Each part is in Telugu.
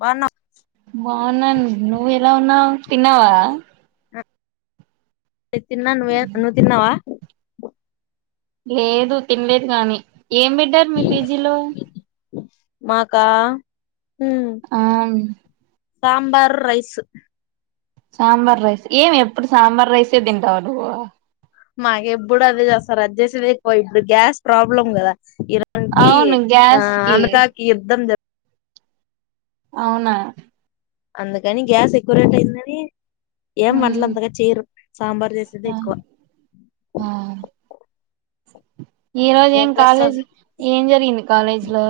బాన్నం బాగున్నాను నువ్వు ఎలా ఉన్నావు తిన్నావా తిన్నా నువ్వే నువ్వు తిన్నావా లేదు తినలేదు కాని ఏం పెడ్డారు మీ పీజీలో మాకా ఆ సాంబార్ రైస్ సాంబార్ రైస్ ఏం ఎప్పుడు సాంబార్ రైసే తింటావు నువ్వు మాకెప్పుడు అదే చేస్తారు అది చేసేది ఎక్కువ ఇప్పుడు గ్యాస్ ప్రాబ్లం కదా ఇరాన్ కి అవును ఆ గ్యాస్ కి అమెరికాకి యుద్ధం జరు అవునా అందుకని గ్యాస్ ఎక్కువ రేట్ అయిందని ఏం ఉమ్, వంటలు అంతగా చేయరు సాంబార్ చేసేది ఆ ఎక్కువ ఆ. ఈ రోజు ఏం కాలేజ్ ఏం జరిగింది కాలేజీ లో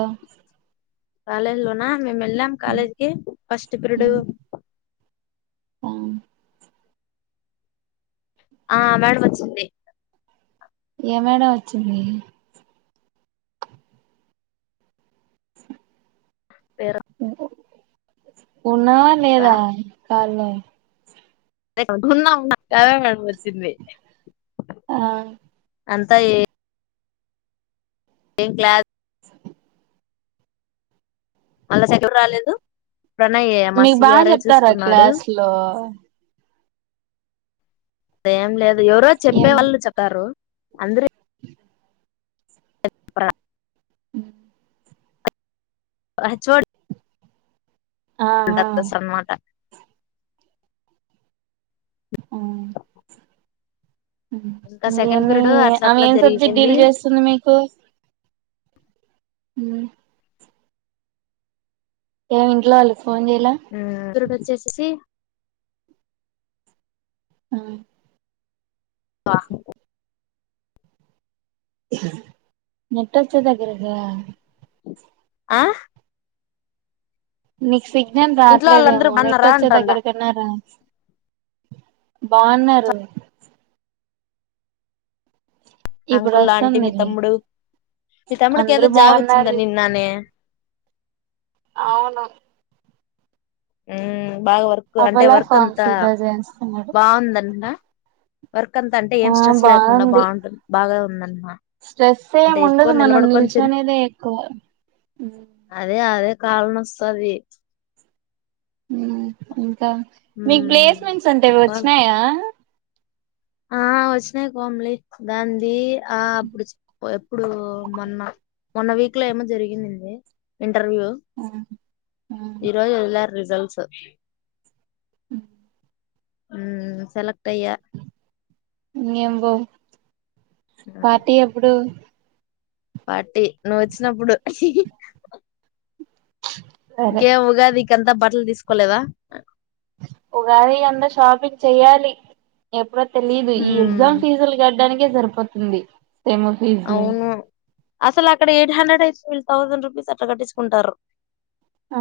ఆన్లైన్ లోనా మేము వెళ్ళాం కాలేజ్కి ఫస్ట్ పిరిడు ఉమ్, ఆ. ఆ మేడం వచ్చింది ఏ మేడం వచ్చింది ఉ ఉన్నావా లేద కాల్ లో ఉన్నా ఉన్నా [inaudible] వచ్చింది ఆ అంతా ఏ ఏ క్లాస్ అళ్ళ సెకర్ రాలేదు ప్రణయ్ మా మీకు బాగా సిఆర్ఏ చెప్తారా చూసుకున్నాడు క్లాస్ లో దే ఏం లేదు ఎవరో చెప్పే ఏం వాళ్ళు చెప్పారు అంద్రే హ హెచ్ ఓ డి ఆ ఆ సన్నమాట అ ఇంకా సెకండ్ ఇకేమీ పీరియడ్ అట్లా ఆమె అట్లా ఏం సబ్జెక్ జరిగిపోయింది డీల్ చేస్తుంది మీకు హ ఏమి ఇంట్లో వాళ్ళు దర్డు వచ్చేసెసి ఆ నెట్ట వచ్చే దగ్గరికి రా ఆ నీకు సిగ్నల్ ఇంట్లో వాళ్ళందరూ రావట్లేదేమో నెట్ బాగున్నారా వచ్చే అంటుండ దగ్గరకన్నా రా బానరు ఇప్పుడు అంకుల్ ఆంటీ మీ వస్తుందిలే తమ్ముడు మీ తమ్ముడుకి అందరూ ఏదో జాబ్ వచ్చింది బాగున్నారు నిన్ననే అవును ఉమ్ అవలా ఫామ్స్ ఇద్దజన్ బాగుందంట నా వర్క్ అంతా అంటే ఏం ఆ స్ట్రెస్ లేకుండా బాగుంది బాగుంటుంది బాగా ఉ స్ట్రెస్ ఏం ఉండదు మనం నిల్చ తిరు అనేదే ఎక్కువ కాళ్ళు నొస్తంది ఉమ్ మీకు ప్లేస్మెంట్స్ అంటా ఇవి చెప్పాల వచ్చినాయా ఆ వచ్చినాయి కోమ్లి దానిది ఆ అప్పుడు చె ఎప్పుడు మొన్న మొన్న వీక్ లో ఏమో జరిగిందింది ఇంటర్వ్యూ ఈ రజు వెలార్ రిజల్ట్స్ అ ఉమ్ సెలెక్ట్ అయ్య ఇంకేం బో ఉమ్, పార్టీ ఎప్పుడు పార్టీ నువ్వు ఒచ్చినప్పుడు హిహి సరే కే ఉగాది కంత బట్టల్ తీస్కోలేదా ఒగాది అంత షాపింగ్ చెయ్యాలి ఎప్పుడ తెలీదు ఇ ఎగ్జామ్ ఉమ్, ఫీస్ల్ గట్ డానికే సరిపోతుంది సెమ్ ఫీజ్లు అవును అసలు అక్కడ ఎయిట్ హండ్రెడ్ అయితే వీళ్ థౌజండ్ రూపీస్ అట్ల కట్టిసుకుంటార్రు ఆ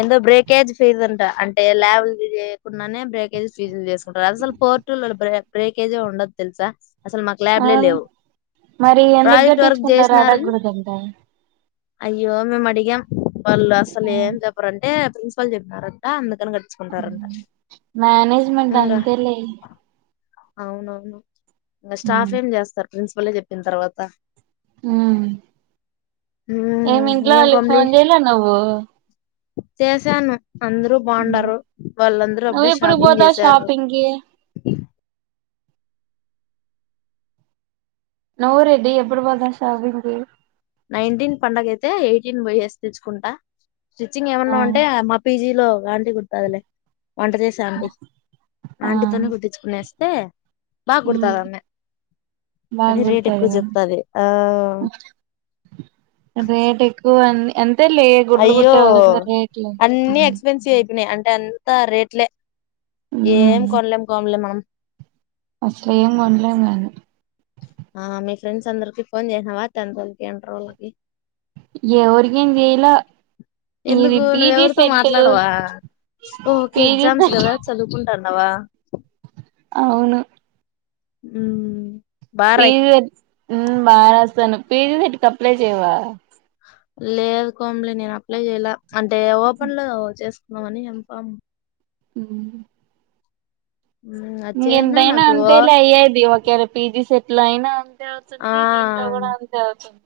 ఎంత బ్రేక్ కేజ్ ఫీజ్ అంట అంటే ల్యాబ్ల్ చేయకుంన్నానే బ్రేకేజ్ ఫీజ్లు చేస్కుంటారు అసలు పోర్టు బ్రేకేజే ఉండద్ తెల్సా అసల్ మాక్ ల్యాబ్లే అవును లేవ్ మరి ఎందుకు గట్టించుకుంటారు అడగగుడ దంట హ్ అయ్యో మేమడిగాం వాళ్ళు అసలు ఏం చప్రాంటే ప్రిన్సిపల్ చెప్తారా అంతా మానేజ్మెంట్ అంతె లే ఔనౌను ఇంగ స్టాఫ్ ఏం జేస్తర్ ప్రిన్సిపలే జెప్పిన్ తర్వాత ఊ ఏమి మ్మ్ ఇంట్లొ ఏం వాళ్ళకి ఫోన్ జెయ్లే నువ్వూ చేసాను అంద్రు బాగుండారు వాళ్ళంద్రూ నువ్వు అప్పుడే ఎప్పుడు షాపింగ్ పోతావు జెసారు షాపింగ్ కి నోరుది ఎప్పుడు పోతావ్ షాపింకి నైన్టీన్ పండగైతే ఐతే ఎయిటీన్ పోయేసి తెచ్చుకుంట స్టిచ్చింగ్ ఆ ఏమన్నా ఉంటే మా పీజీ ట్లో ఆంటి కుడ్తాదిలె వంట జెసే అంటీ ఆ ఆంటీతోనే కుట్టించుకునే టే బా ఉమ్ కుడ్తదామే ఆమె బాగా గని అ రేట్ గుర్తు ఎక్కువ అడిగావు. చెప్తది ఆ రేట్ ఎక్ కు అన్ ఎం అయ్యో, అన్ని ఎక్స్పెన్సివ్ అయిపోయినయ్ అన్ ఎంత రేట్లే. ఏం కొనలేం కోమలి మనమ్. అసలేం కొనలేద్ నేను ఆ మీ ఫ్రెండ్స్ అందరికి ఫోన్ చేసినావ! టెన్తోళ్లకి, ఇంటరోల్లకి, ఎవరికేమ్ చేయలా. ఇది ఎందుకు పిజీ నువ్వెవరితో సెట్టు మాట్లాడవా పిజీ సెట్ నావా? అవును. మ్మ్ బా రాయ్ పీజీ సెట్ మ్మ్ బా రాస్తాను పీజీ సెట్ కి అప్లై చేయవా? లేదు కోమలి నేను అప్లై చేయలా. అంటే ఓపెన్ లో చేస్ మావన్ని ఎం ఫామ్ ఉహు మ్మ్ అది చేసినా ఇంగెంతైనా నాకు అంతే లే అయ్యేది. ఒకేళ పీజీ సెట్ లైనా అన్ తే ఆ అవుతుంది. దీంట్లో కూడా అంతే అవుతుంది.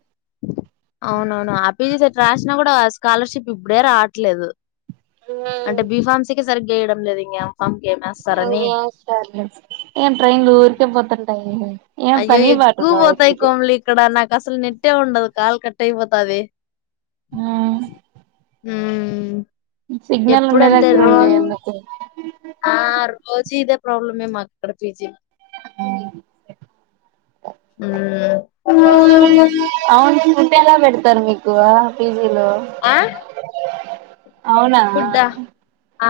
అవునవును ఆ పీజీ సెట్ రాసినా కూడా స్కాలర్షిప్ ఇబ్బుడే రావట్లేదు. అంటే బి ఫామ్సీ కి సరిగ్గేయడం లేదు ఇంగ్యం ఇంగేమేస్తర్లే! ఏం ట్రైన్లు ఊరికే పోతుంటాయి. ఏం అయ్యో పని పాట ఎక్కువ ఉండదు పోతాయి వాటికి కోమలి ఇక్కడ. నాకస్సల్ నెట్టే ఉండదు. కాల్ కట్టై పోతాది. ఆ మ్మ్ సిగ్నల్ ఉండే ఎప్పుడంతే దగ్గర ఉండే రోజు. ఎందుకు ఆ రోజు ఇదే ప్రాబ్లమే మా ఇక్కడ పీజీ అవును ఫుడ్డేలా పెడతారు మీకు? గువా ఫి ఈలో ఆ అవునా ఫుడ్డా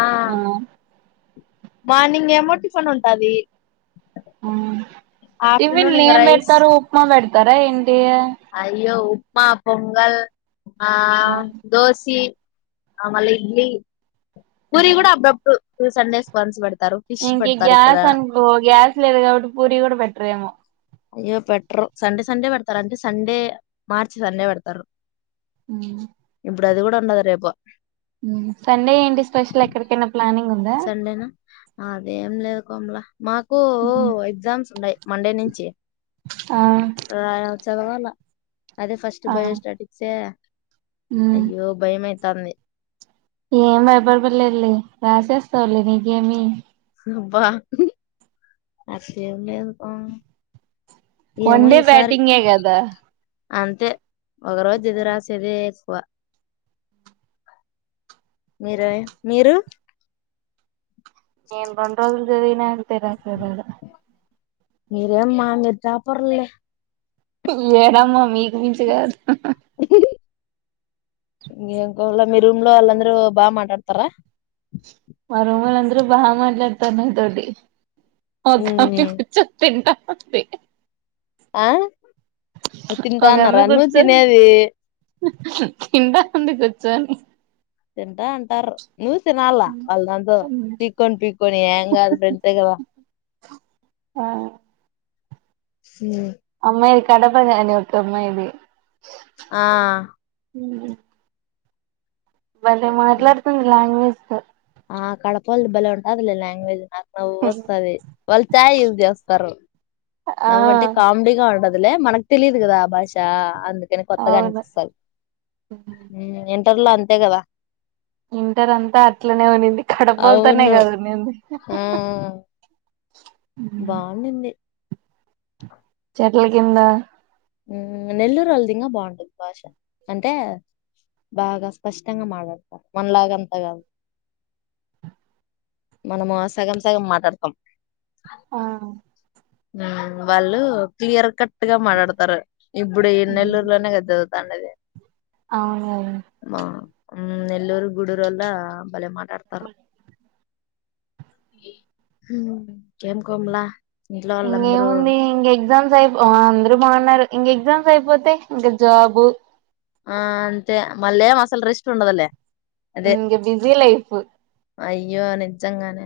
ఆ ఉ మార్నింగ్ ఏమో టిఫన్ ఉంటాది. మ్మ్ ఇంగ టిఫిన్లెం రైస్ పెడతారు? ఉప్మా పెడత్ తార ఎన్ అయ్యో ఉప్ మా పొంగల్ ఆ దోసి ఆ మళ్ళీ ఇడ్లీ పూరి కూడా అబ్బబ్ ఇ సండేస్ బంద్స్బడు ఇంకి గ్యాస్ అనుకో గ్యాస్ లేదు కాబట్టి పూరి కూడా పెట్రేమో అయ్యో పెట్టరు సండే సండే పెడతారు. అంటే సండే మార్చి సండే పెడతారు. హు ఇప్పుడు అది కూడా ఉండదు రేపు ఉమ్ సండే ఏంటి స్పెషల్ ఎక్కడికైనా ప్లానింగ్ ఉందా సండే నా అదే ఏం లేదు. కోమలా మాకూ ఎగ్జామ్స్ ఉండాయ్ మండే నుంచి ఆ రాయ చదవాల అదే ఫస్ట్ ఆ బయోస్టాటిక్స్ ఏ అయ్యో భై మై తాంది ఏం భయపడపలే రాసేస్తావులే నీకేమి అబ్బా అట్లేం లేదు పో వన్ డే బ్యాటింగే కదా అంతే ఒక రోజు జెది రాసేదే ఎక్కువ మీరు మీరు నేను రెండు రోజులు దినన్ అంతే రాత్రి వేళ మీరేమ్మా మీ టాపర్లే మేడమా మీక్ మింసా కాదు హ్ హ ఇం ఇంకోళ మీ రూమ్ లో వాళ్ళందరూ బాగ మాట్లాడతారా మా రూమోళ్ళ అందరూ బాగ మాట్లాడతారు. నాతోటి అ ఉమ్. కచ్చ తింట అే ఆ నువ్వు తింటా ఒక ఆమె అన్నారా నువ్వు కూర్చొని తినేది తింటా ఉంది కూర్చుని తింటా అంటారు నువ్స వల్ల దాంట్లో పికనీ పికొని హంగ్ అ ఫ్రెండ్స్గ ఆ ఉమ్ అమ్మాయిది కడప ని ఒక్క అమ్మాయిది ఆ ఉ మళ్ళ మాట్లాడుతుంది లాంగ్వేజ్ ఆ కడపలు బాలే ఉంటది లే లాంగ్వేజ్ నవ్వు వస్తుది వాళ్ళు చాయ్ యూజ్ చేస్తారు ఆ నవ్వు అంటే కామెడీ గా ఉంటది మనకు తెలిదు కదా భాషా అంది కొత్తగా అవును అనిపిస్తాడి అంతే కదా ఇంటర్ అంతా అట్లనే ఉన్నింది కడపలతోనే అవును కదు నేంది బాగుండంది చెట్ల కింద నెల్లూరు అలది బాగుంటుది భాష అంటే బాగా స్పష్టంగా మాట్లాడతారు మనలాగ అంత కాదు మనము సగం సగం మాట్లాడతాం ఆ వాళ్ళు క్లియర్ కట్ ట్ గా మాట్లాడతారు ఇప్పుడు ఎ నెల్లూరులోనే కదా చదువు తండద అవునువును ఉ నెల్లూరు గుడూరు అల్ బలే మ మాట్లాడతారు ఏం కోమల ఇంకేంముంది ఇంక ఎగ్జామ్స్ అయిపో అందరు బాగున్నారు ఇంక ఎగ్జామ్స్ అయిపోతే ఇంకా జాబు ఆ అంతే మళ్ళే మసాల రెస్ట్ ఉండదలేే ఇక బిజీ లైఫ్ అయ్యో నిజంగానే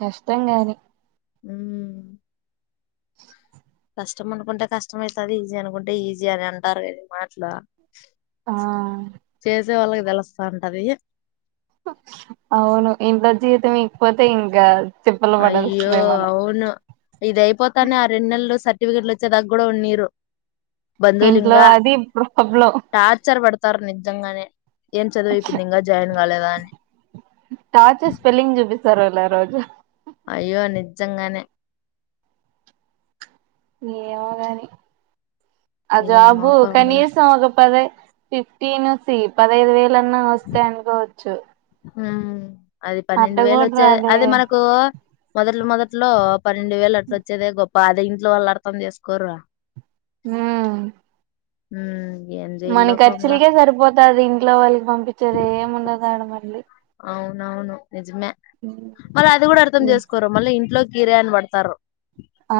కష్టం గాని హ కష్టం అనుకుంటే కష్టమ అవుతుంది ఈజీ అనుకుంటే ఈజీ అని అంటారు కది మాట్లా ఆ మే వాళ్ళకి తెలుస్తా ఉంటది అవును ఇంత జీవితం ఇకపోతే ఇంకా తిప్పలు అయ్యో పడాల్సిందే మనం అవును ఇదయిపోతానే ఆ రెండు నెలలు సరి టిఫికెట్లు వచ్చే తగ్గ కూడా ఉన్నీయరు ఇంట్లో అది పబ్ లో స్తారు నిజంగానే ఏం చదివు అయిపోయిందింగా జాయిన్ కాలేదా ఇంగ అని సరాల రోజు అయ్యో నిజంగానే ఏమోగాని అ ఏమో జాబు పాపంలే కనీసం ఒక పదయ్ ఫిఫ్టీన్ సి పదహైదు వేల అన్నా వస్తాయి అనుకోవచ్చు ఆ అది అట్ట పన్నెండు వేలు కూడా వచ్చాయి రాదే అది మనకు మొదట్లు మొదట్లో పన్నెండు వేలు అట్ల వచ్చేదే గొప్ప అదే ఇంట్లో వాళ్ళు అర్థం చేసుకోరు గా హ హ మన ఖర్చులకే సరిపోతది ఇంట్లో వాళ్ళకి పంపించేది ఏమి ఉండదు మళ్ళీ అవునవును నిజమే మళ్ళ అది కూడా అర్థం చేసుకోరు మళ్ళీ ఇంట్లోకి కిరాయాన్ పడతారు ఆ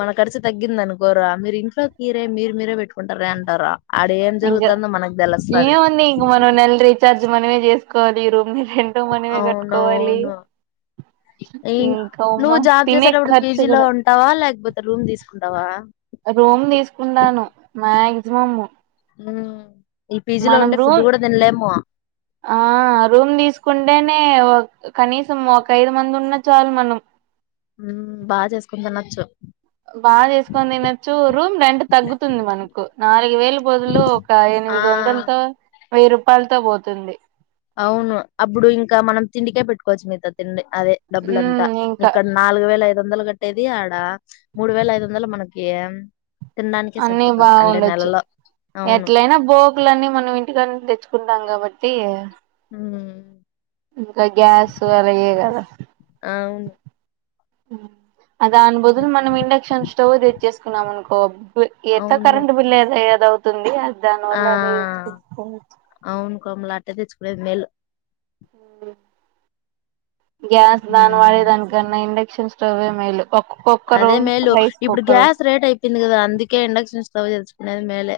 మన ఖర్చు తగ్గింది అనుకోరా మీరు ఇంట్లో కీరే మీరు మీరే పెట్టుకుంటారే అంటారు ఇంకా ఏముంది ఇంకా మన నెల రీచార్జ్ మనమే చేసుకోవాలి ఈ రూమ్ రెంట్ మనమే కట్టుకోవాలి అవునవును ఇంకా నువ్వు ఉమ్మ జాబ్ తినే చేసేటప్పుడు ఖర్చు పీజీలో కూడా ఉంటావా లేకపోతే రూమ్ తీసుకుంటావా? రూమ్ తీసుకుంటాను మాక్సిమం ఉ మనం రూమ్ ఆ రూమ్ తీసుకుంట అంటేనే కనీసం ఒక ఐదు మంది ఉన్న చాలు మనం ఉం బాగా చేసుకుందా నచ్చ బాగా చేసుకొని తినొచ్చు రూమ్ రెంట్ తగ్గుతుంది మనకు నాలుగు వేలు బదులు ఒక ఎనిమిది వందలతో వెయ్యి రూపాయలతో పోతుంది అవును అప్పుడు ఇంకా మనం తిండికే పెట్టుకోవచ్చు మిగతా తిండి అదే డబ్బులంతా ఉమ్ ఇంకా ఇక్కడ నాలుగు వేలు ఐదు వందలు కట్టేది ఆడ మూడు వేల ఐదు వందలు మనకి తినడానికే అన్నీ సరిపోతది అంటే బాగుండొచ్చు నెలలో అవును ఎట్లయినా బోకుళ్ళన్నీ మనం ఇంటినిచ్చి తెచ్చుకుంటాం కాబట్టి ఉమ్ ఇంకా గ్యాస్ అవియే కదా అవును హ్మ్మ్ అ దాని బదులు మనం ఇండక్షన్ స్టవ్ తెచ్చేసుకున్నాం అను కో ఎట్టా అవును కరంట్ బిల్లే అదే కదా అవు తుంది దాని ఆ వల్ల అదే ఎతకచుకోవచ్చు కోమల అట్టే తెచ్చుకునేది మేలు ఉమ్ గ్యాస్ దాని వాడే ఉమ్ దానికన్నా ఇండక్షన్స్ రవే మేలు ఒక్క కుక్కరు అదే మేలు రైస్ ఇప్పుడు కుక్కరు గ్యాస్ రేట్ అయిపోయింది కదా అందుకే ఇండక్షన్ స్టవ్ తెచ్చుకునేది మేలే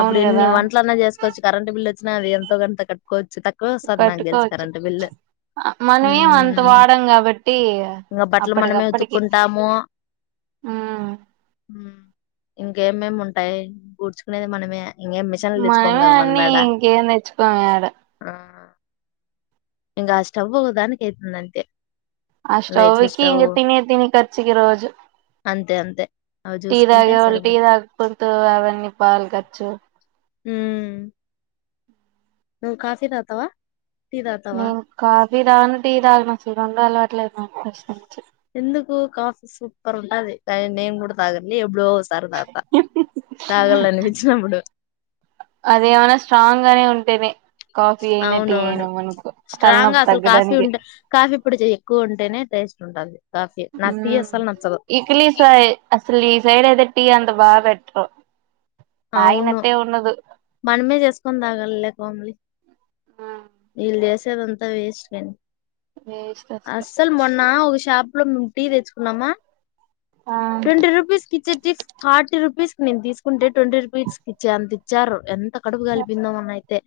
అప్పుడు ఎన్ని కదా వంటలన్నా చేసుకోవచ్చు కరెంట్ బిల్ వచ్చిన అది ఎంతో గంత కటుకోవచ్చు కట్టుకోవచ్చు మనేం అంత వాడం కాబట్టి అప్పటికప్పటికి కుంటాము మ్మ్ ఇంకేమేమి ఉంటాయి గూడ్చుకునేది మనమే ఇంకేం మిషన్లు తెచ్చుకోము మనమే కదా మనం అన్ని యాడ ఇంకేం తెచ్చుకోము ఏడ ఆ ఇంకా ఆ స్టవ్ ఒక దానికి అవుతుంది అంతే ఆ లైట్లు స్టవ్కి స్టవ్ ఇంకా తినే తినే కర్చుకి రోజు అంతే అంతే అవి టీ చూసుకుంటే తాగేవాళ్ళు టీ సరిపోతుంది తాగపోత అవన్నీ పాల్ క చ్చు ఉమ్ నువ్వు కాఫీ తాగతావా నేను కాఫీ దాను టీ తాగాను అసలు రెండు అలవాటు లేదు మాకు ఫస్ట్ వొచ్చు ఎందుకు కాఫీ సూపర్ ఉంటది నేన్ కు కూడా తాగాను కాని యెబుడో ఒక సారి తగతా తగళ్ళ అనిపించినప్పుడు అదేమనా స్ట్రాంగ్ గానే ఉంటేనే కాఫీ అయినా టీ అవునవును అయినా మనకు స్ట్రాంగ్గా తలనొప్పి అసలు కాఫీ తగ్గడానికి ఉంటే కాఫీ పొడి కొంచం ఎక్కువ ఉంటేనే టేస్ట్ ఉంటాలి ఇక్లీ స అసలు ఈ సైడ్తే టీ వాా వెట అవును ఆయినట్టే ఉన్నదు మనమే చేసుకుొని తాగలి లేకమ్మలి నిల్దస్ దంతా వేస్ట్ కాండి అసలు మొన్న ఒక షాప్ ఇప్పు మ టీీ తెచ్చుకున్నామా ఆ ట్వంటీ రుపీస్ఫ కి ఇచ్చేది ఫోర్ట్ రూపీస్ నేను తీసుకుంటే ట్వంటీ రూపీస్కిచ్చ అంత ఇచ్చారు ఎంత అక్కడుపు కలిపిందామన్నయితే